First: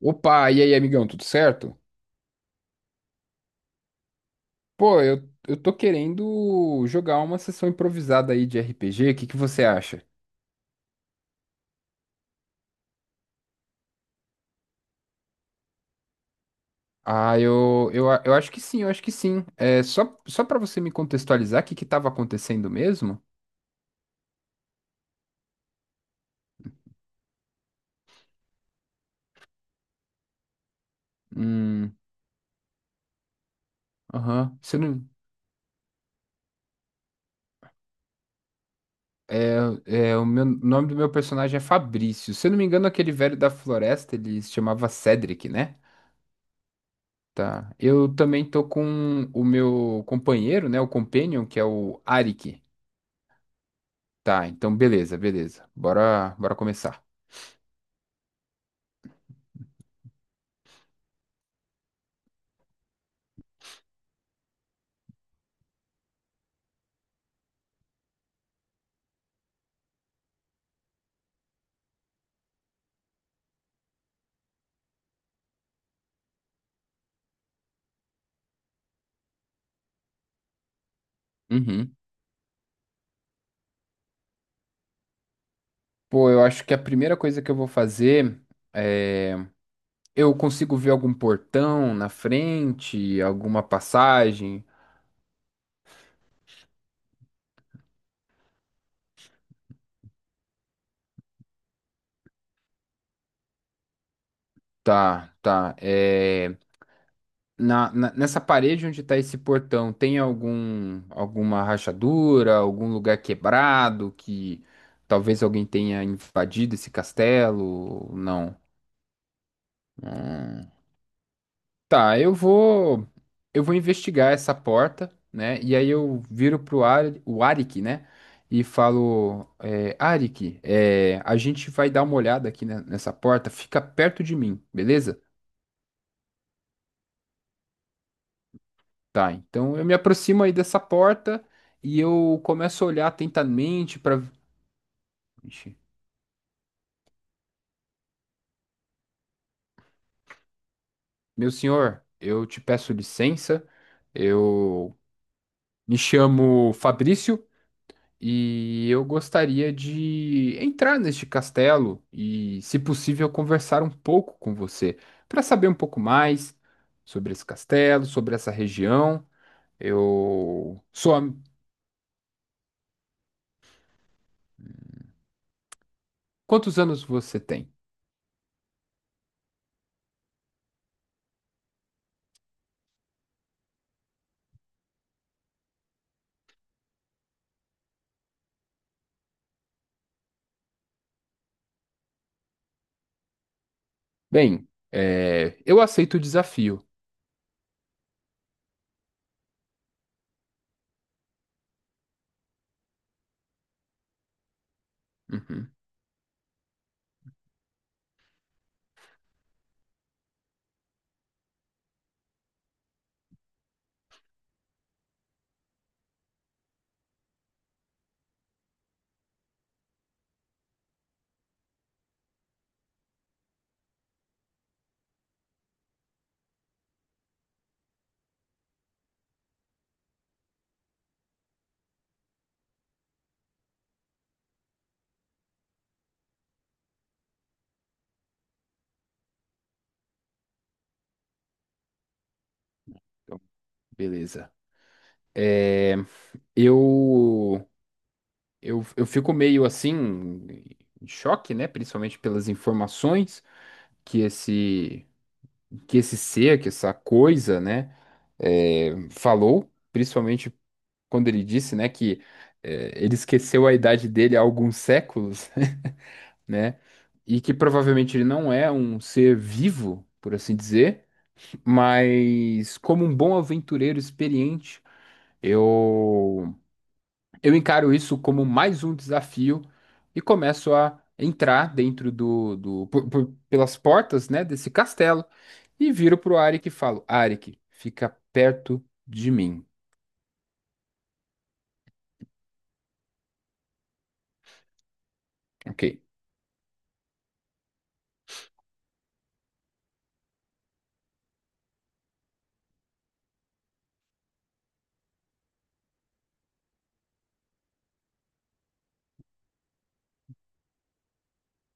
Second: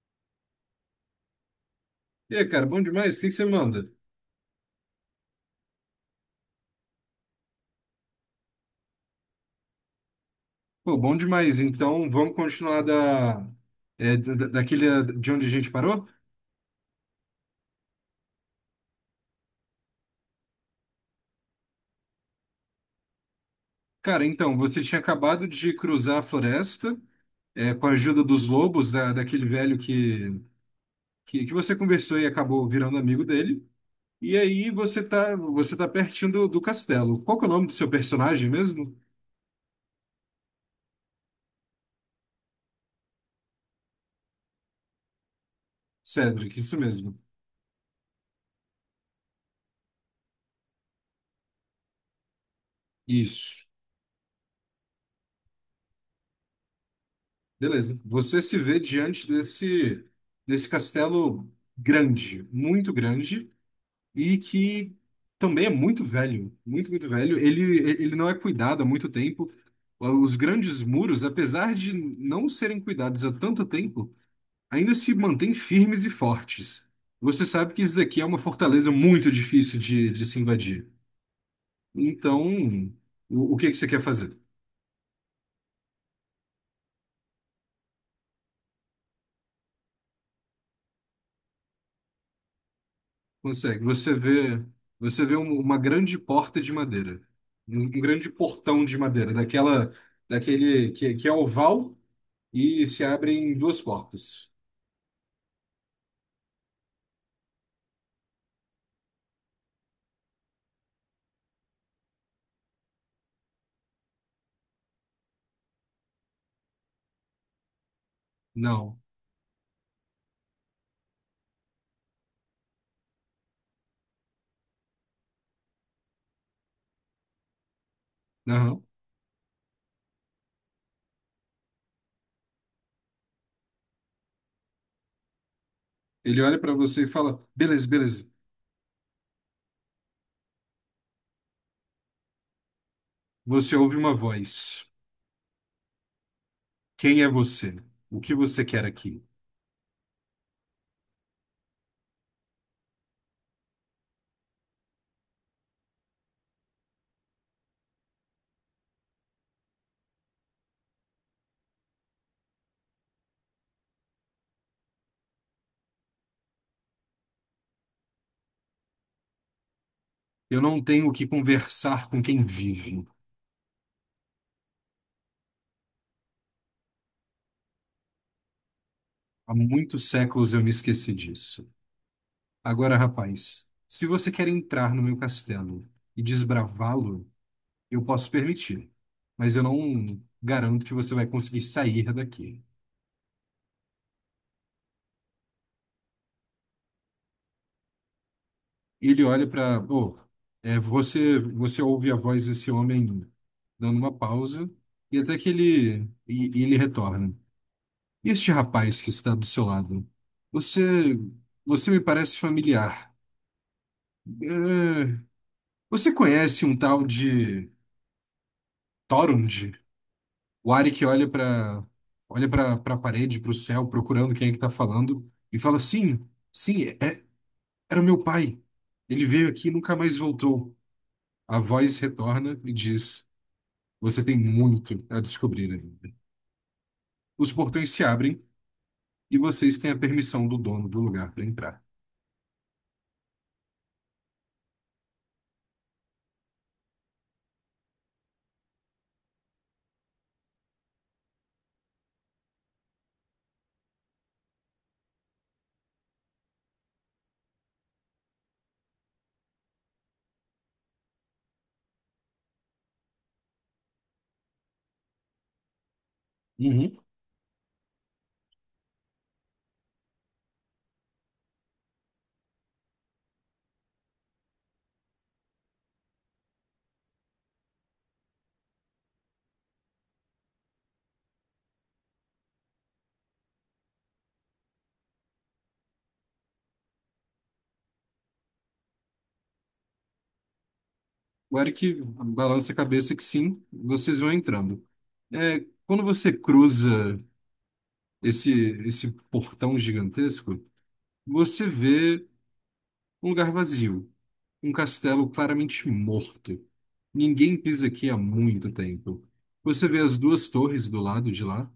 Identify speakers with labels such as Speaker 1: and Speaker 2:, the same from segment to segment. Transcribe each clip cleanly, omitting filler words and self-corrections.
Speaker 1: Opa, e aí, amigão, tudo certo?
Speaker 2: E aí, cara, bom demais? O que que você manda?
Speaker 1: Pô, eu tô querendo jogar uma sessão improvisada aí de RPG, o que que você acha?
Speaker 2: Pô, bom demais. Então, vamos continuar da, daquele de onde a gente parou?
Speaker 1: Eu acho que sim, eu acho que sim. É, só pra você me contextualizar, o que que tava acontecendo mesmo?
Speaker 2: Cara, então, você tinha acabado de cruzar a floresta, com a ajuda dos lobos, daquele velho que você
Speaker 1: Hum,
Speaker 2: conversou e acabou virando amigo dele. E
Speaker 1: aham,
Speaker 2: aí
Speaker 1: você não...
Speaker 2: você tá pertinho do castelo. Qual que é o nome do seu personagem mesmo?
Speaker 1: É, é, o meu, o nome do meu personagem é Fabrício. Se eu não me engano, aquele velho da floresta, ele se chamava Cedric, né?
Speaker 2: Cedric, isso mesmo.
Speaker 1: Tá. Eu também tô com o meu companheiro, né? O Companion, que é o Arik.
Speaker 2: Isso.
Speaker 1: Tá, então beleza, beleza. Bora, bora começar.
Speaker 2: Beleza. Você se vê diante desse, desse castelo grande, muito grande, e que também é muito velho, muito, muito velho. Ele não é cuidado há muito tempo. Os grandes muros, apesar de não serem cuidados há tanto tempo, ainda se mantêm firmes e fortes. Você sabe que isso aqui é uma fortaleza muito difícil de se invadir.
Speaker 1: Uhum.
Speaker 2: Então, o que é que você quer fazer?
Speaker 1: Pô, eu acho que a primeira coisa que eu vou fazer é. Eu consigo ver algum portão na frente, alguma
Speaker 2: Consegue.
Speaker 1: passagem?
Speaker 2: Você vê uma grande porta de madeira, um grande portão de madeira, daquele que é oval e se abrem duas portas.
Speaker 1: Tá, tá. É... Nessa parede onde tá esse portão, tem algum, alguma rachadura, algum lugar quebrado que talvez alguém tenha invadido esse castelo? Não.
Speaker 2: Não.
Speaker 1: Hum. Tá, eu vou investigar essa porta, né? E aí eu viro pro Ari, o Arik, né? E
Speaker 2: Não.
Speaker 1: falo, é, Arik, é, a gente vai dar uma olhada aqui nessa porta, fica perto de mim, beleza?
Speaker 2: Ele olha para você e fala: Beleza, beleza.
Speaker 1: Tá, então eu me aproximo aí dessa porta e eu começo a olhar
Speaker 2: Você ouve
Speaker 1: atentamente
Speaker 2: uma
Speaker 1: para.
Speaker 2: voz. Quem é você? O que você quer aqui?
Speaker 1: Meu senhor, eu te peço licença, eu me chamo Fabrício. E eu gostaria de entrar neste castelo e, se possível, conversar um pouco com você para saber um pouco mais sobre esse castelo, sobre essa região.
Speaker 2: Eu não
Speaker 1: Eu
Speaker 2: tenho
Speaker 1: sou.
Speaker 2: que conversar com quem vive.
Speaker 1: Quantos anos você tem?
Speaker 2: Há muitos séculos eu me esqueci disso. Agora, rapaz, se você quer entrar no meu castelo e desbravá-lo, eu posso permitir. Mas eu não garanto que você vai conseguir sair daqui.
Speaker 1: Bem, é, eu aceito o desafio.
Speaker 2: E ele olha para, oh, é, você ouve a voz desse homem ainda, dando uma pausa e até que
Speaker 1: Uhum.
Speaker 2: ele, e ele retorna. E este rapaz que está do seu lado, você, você me parece familiar. É, você conhece um tal de Torund? O Ari que olha para, olha para a parede, para o céu, procurando quem é que está falando e fala: Sim, sim, é, era meu pai. Ele veio aqui e nunca mais voltou. A voz retorna e diz: Você tem muito a descobrir ainda. Os portões se abrem e vocês têm a permissão do dono do lugar para entrar.
Speaker 1: Então, beleza. Eu, eu fico meio assim, em choque, né? Principalmente pelas informações que esse que esse ser, que essa coisa, né, é, falou, principalmente quando ele disse, né, que é, ele esqueceu a idade dele há alguns séculos, né,
Speaker 2: Uhum.
Speaker 1: e que provavelmente ele não é um ser vivo, por assim dizer, mas como um bom aventureiro experiente, eu eu encaro isso como mais um desafio e começo a entrar dentro do, do pelas portas, né, desse castelo e viro pro Arik e falo: Arik, fica perto de mim.
Speaker 2: O Eric balança a cabeça que sim, vocês vão entrando. É,
Speaker 1: Ok.
Speaker 2: quando você cruza esse, esse portão gigantesco, você vê um lugar vazio. Um castelo claramente morto. Ninguém pisa aqui há muito tempo. Você vê as duas torres do lado de lá,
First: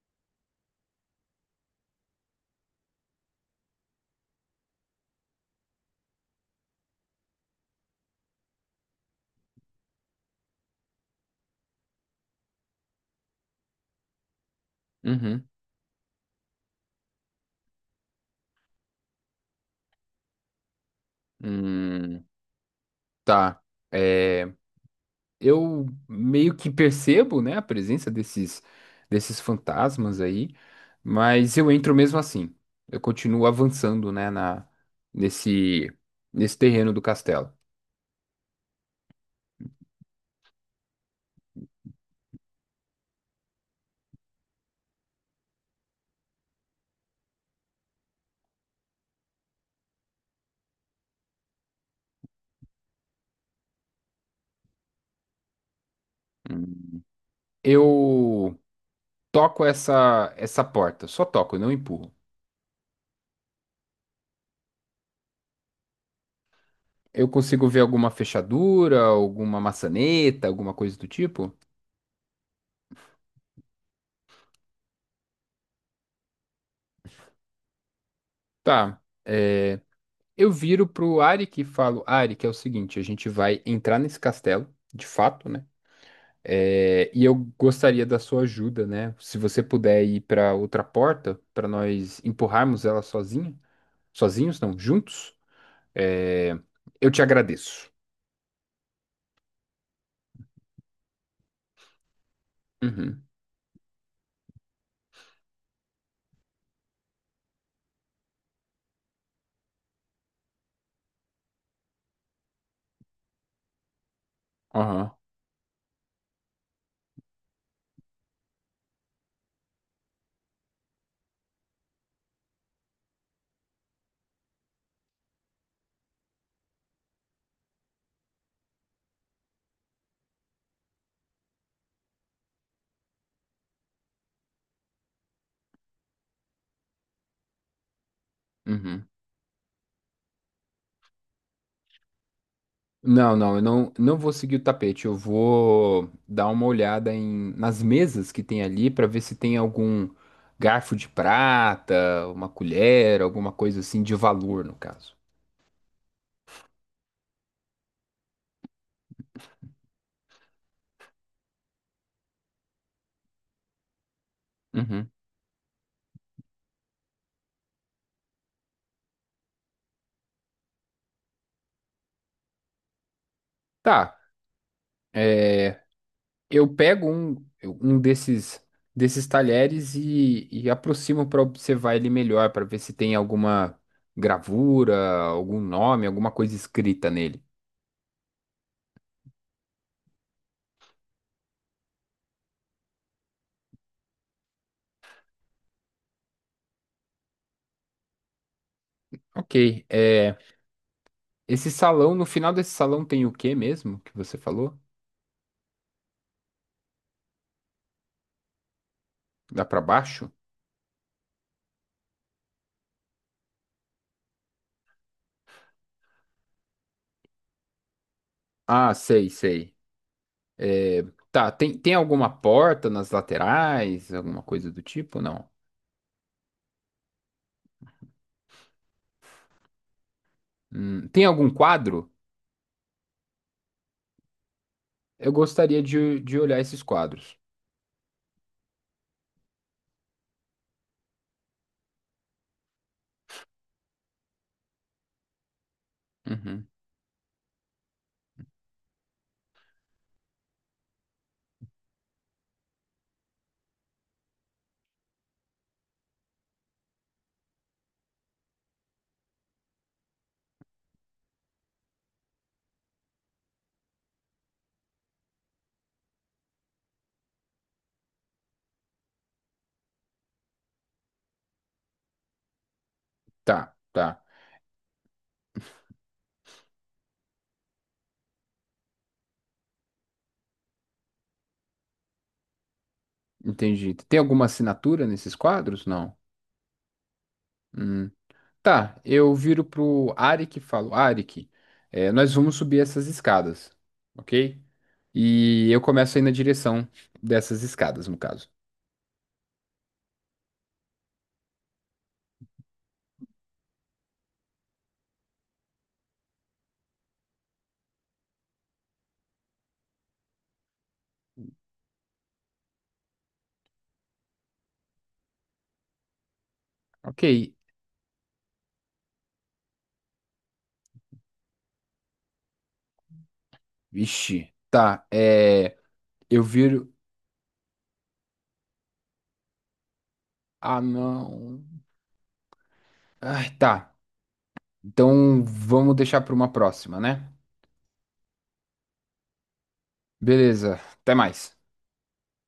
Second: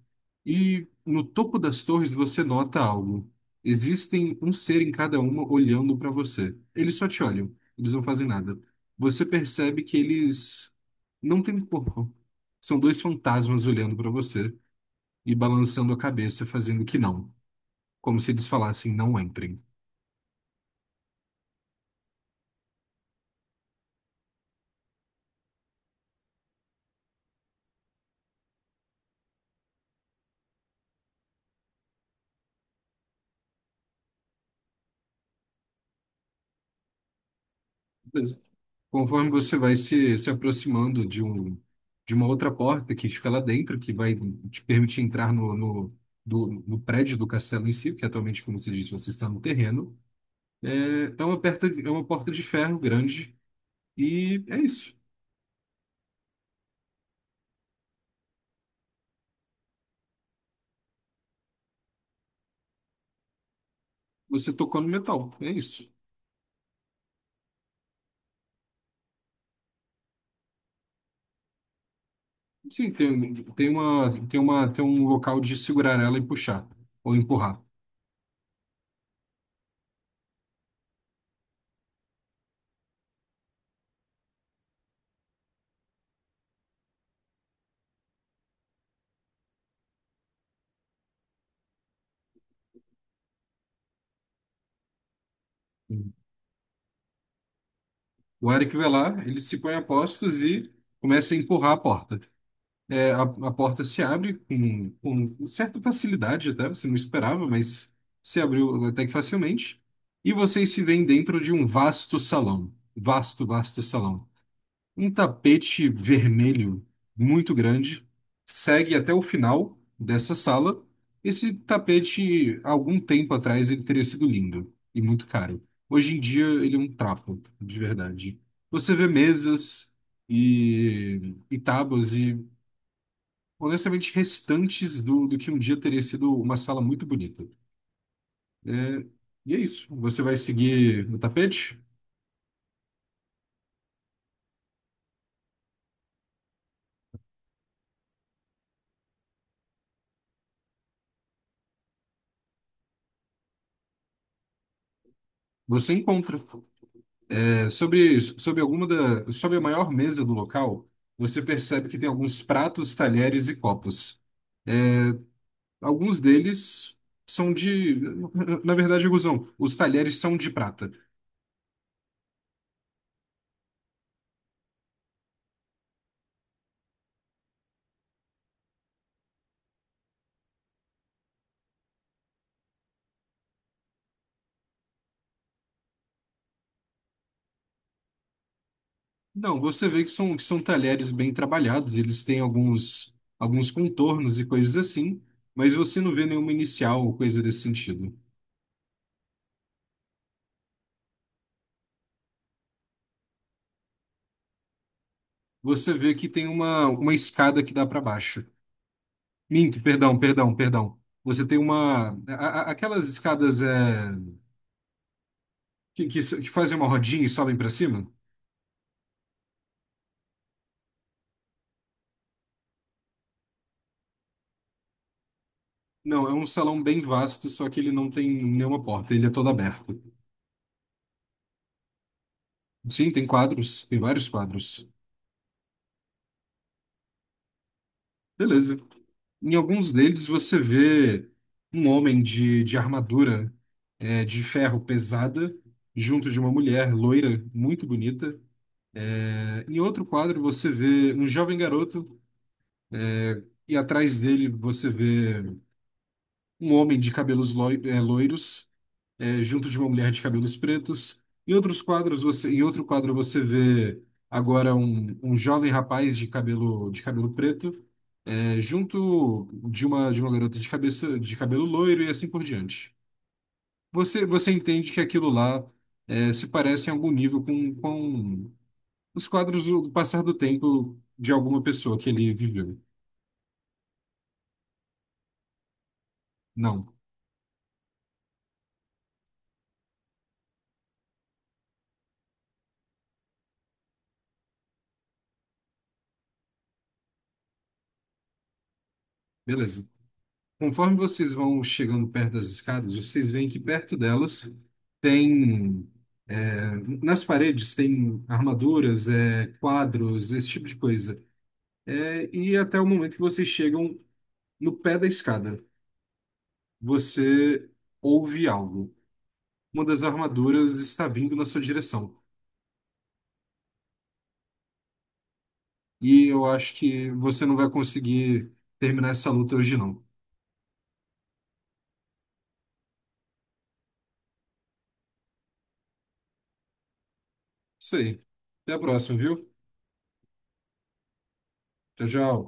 Speaker 2: e no topo das torres você nota algo. Existem um ser em cada uma olhando para você. Eles só te olham, eles não fazem nada. Você percebe que eles não têm corpo. São dois fantasmas olhando para você e
Speaker 1: Uhum.
Speaker 2: balançando a cabeça, fazendo que não, como se eles falassem: não entrem.
Speaker 1: Hum, tá. É, eu meio que percebo, né, a presença desses fantasmas aí, mas eu entro mesmo assim. Eu continuo avançando, né, na nesse nesse terreno do castelo.
Speaker 2: Conforme você vai se aproximando de um, de uma outra porta que fica lá dentro, que vai te permitir entrar no prédio do castelo em si, que atualmente, como você disse, você está no terreno. É, é uma porta de ferro grande e é isso.
Speaker 1: Eu toco essa porta, só toco, eu não empurro.
Speaker 2: Você tocou no metal, é isso.
Speaker 1: Eu consigo ver alguma fechadura, alguma maçaneta, alguma coisa do tipo?
Speaker 2: Sim, tem um local de segurar ela e puxar, ou empurrar.
Speaker 1: Tá. é, eu viro pro Arik e falo, Arik, é o seguinte, a gente vai entrar nesse castelo, de fato, né? É, e eu gostaria da sua ajuda, né? Se você puder ir para outra porta, para nós empurrarmos ela sozinha, sozinhos, não, juntos, é, eu te agradeço.
Speaker 2: O Eric vai lá, ele se põe a postos e começa a empurrar a porta.
Speaker 1: Uhum.
Speaker 2: A porta se abre com certa facilidade até, você não esperava, mas se abriu até que facilmente. E vocês se veem dentro de um vasto salão. Vasto, vasto salão. Um
Speaker 1: Aham.
Speaker 2: tapete vermelho muito grande segue até o final dessa sala. Esse tapete, há algum tempo atrás, ele teria sido lindo e muito caro. Hoje em dia, ele é um trapo, de verdade. Você vê mesas e tábuas e, honestamente, restantes do que um dia teria sido uma sala muito bonita. É,
Speaker 1: Uhum.
Speaker 2: e é isso. Você vai seguir no tapete?
Speaker 1: Não, não, eu não, não vou seguir o tapete. Eu vou dar uma olhada em, nas mesas que tem ali para ver se tem algum garfo de prata, uma colher, alguma coisa assim de valor, no caso.
Speaker 2: Você encontra. É, sobre a maior mesa do local, você percebe que tem alguns pratos, talheres e copos.
Speaker 1: Uhum.
Speaker 2: Alguns deles são de, na verdade, Guzão, os talheres são de prata.
Speaker 1: Tá, é, eu pego um, desses, desses talheres e aproximo para observar ele melhor, para ver se tem alguma gravura, algum nome, alguma coisa escrita nele.
Speaker 2: Não, você vê que são talheres bem trabalhados, eles têm alguns, alguns contornos e coisas assim, mas você não vê nenhuma inicial ou coisa desse sentido.
Speaker 1: Ok, é, esse salão, no final desse salão tem o que mesmo que você falou?
Speaker 2: Você vê que tem uma escada que dá para baixo.
Speaker 1: Dá pra
Speaker 2: Minto, perdão,
Speaker 1: baixo?
Speaker 2: perdão, perdão. Você tem uma. Aquelas escadas, é, que fazem uma rodinha e sobem para cima?
Speaker 1: Ah, sei, sei. Tá, tem, tem alguma porta nas laterais, alguma coisa do tipo? Não.
Speaker 2: Não, é um salão bem vasto, só que ele não tem nenhuma porta, ele é todo aberto.
Speaker 1: Tem algum quadro?
Speaker 2: Sim, tem quadros, tem vários quadros.
Speaker 1: Eu gostaria de olhar esses quadros.
Speaker 2: Beleza. Em alguns deles você vê um homem de armadura, é, de ferro pesada, junto de uma
Speaker 1: Uhum.
Speaker 2: mulher loira, muito bonita. É, em outro quadro, você vê um jovem garoto, é, e atrás dele você vê um homem de cabelos loiros, é, junto de uma mulher de cabelos pretos. Em outros quadros, você, em outro quadro, você vê agora um jovem rapaz de cabelo preto, é, junto de uma garota de cabeça, de cabelo loiro e assim por diante.
Speaker 1: Tá, tá.
Speaker 2: Você, você entende que aquilo lá, é, se parece em algum nível com os quadros do passar do tempo de alguma pessoa que ele viveu.
Speaker 1: Entendi. Tem alguma assinatura nesses quadros? Não.
Speaker 2: Não.
Speaker 1: Hum. Tá, eu viro pro Arik e falo, Arik, é, nós vamos subir essas escadas, ok? E eu começo a ir na direção dessas escadas, no caso.
Speaker 2: Beleza. Conforme vocês vão chegando perto das escadas, vocês veem que perto delas tem, é, nas paredes tem armaduras, é, quadros, esse tipo de coisa. É, e até o momento que vocês chegam no pé da escada,
Speaker 1: Ok.
Speaker 2: você ouve algo. Uma das armaduras está vindo na sua direção.
Speaker 1: Vixe, tá. É,
Speaker 2: E
Speaker 1: eu
Speaker 2: eu acho
Speaker 1: viro.
Speaker 2: que você não vai conseguir terminar essa luta hoje, não.
Speaker 1: Ah, não. Ai, tá. Então vamos deixar para uma próxima, né?
Speaker 2: Isso aí. Até a próxima, viu?
Speaker 1: Beleza. Até mais.
Speaker 2: Tchau, tchau.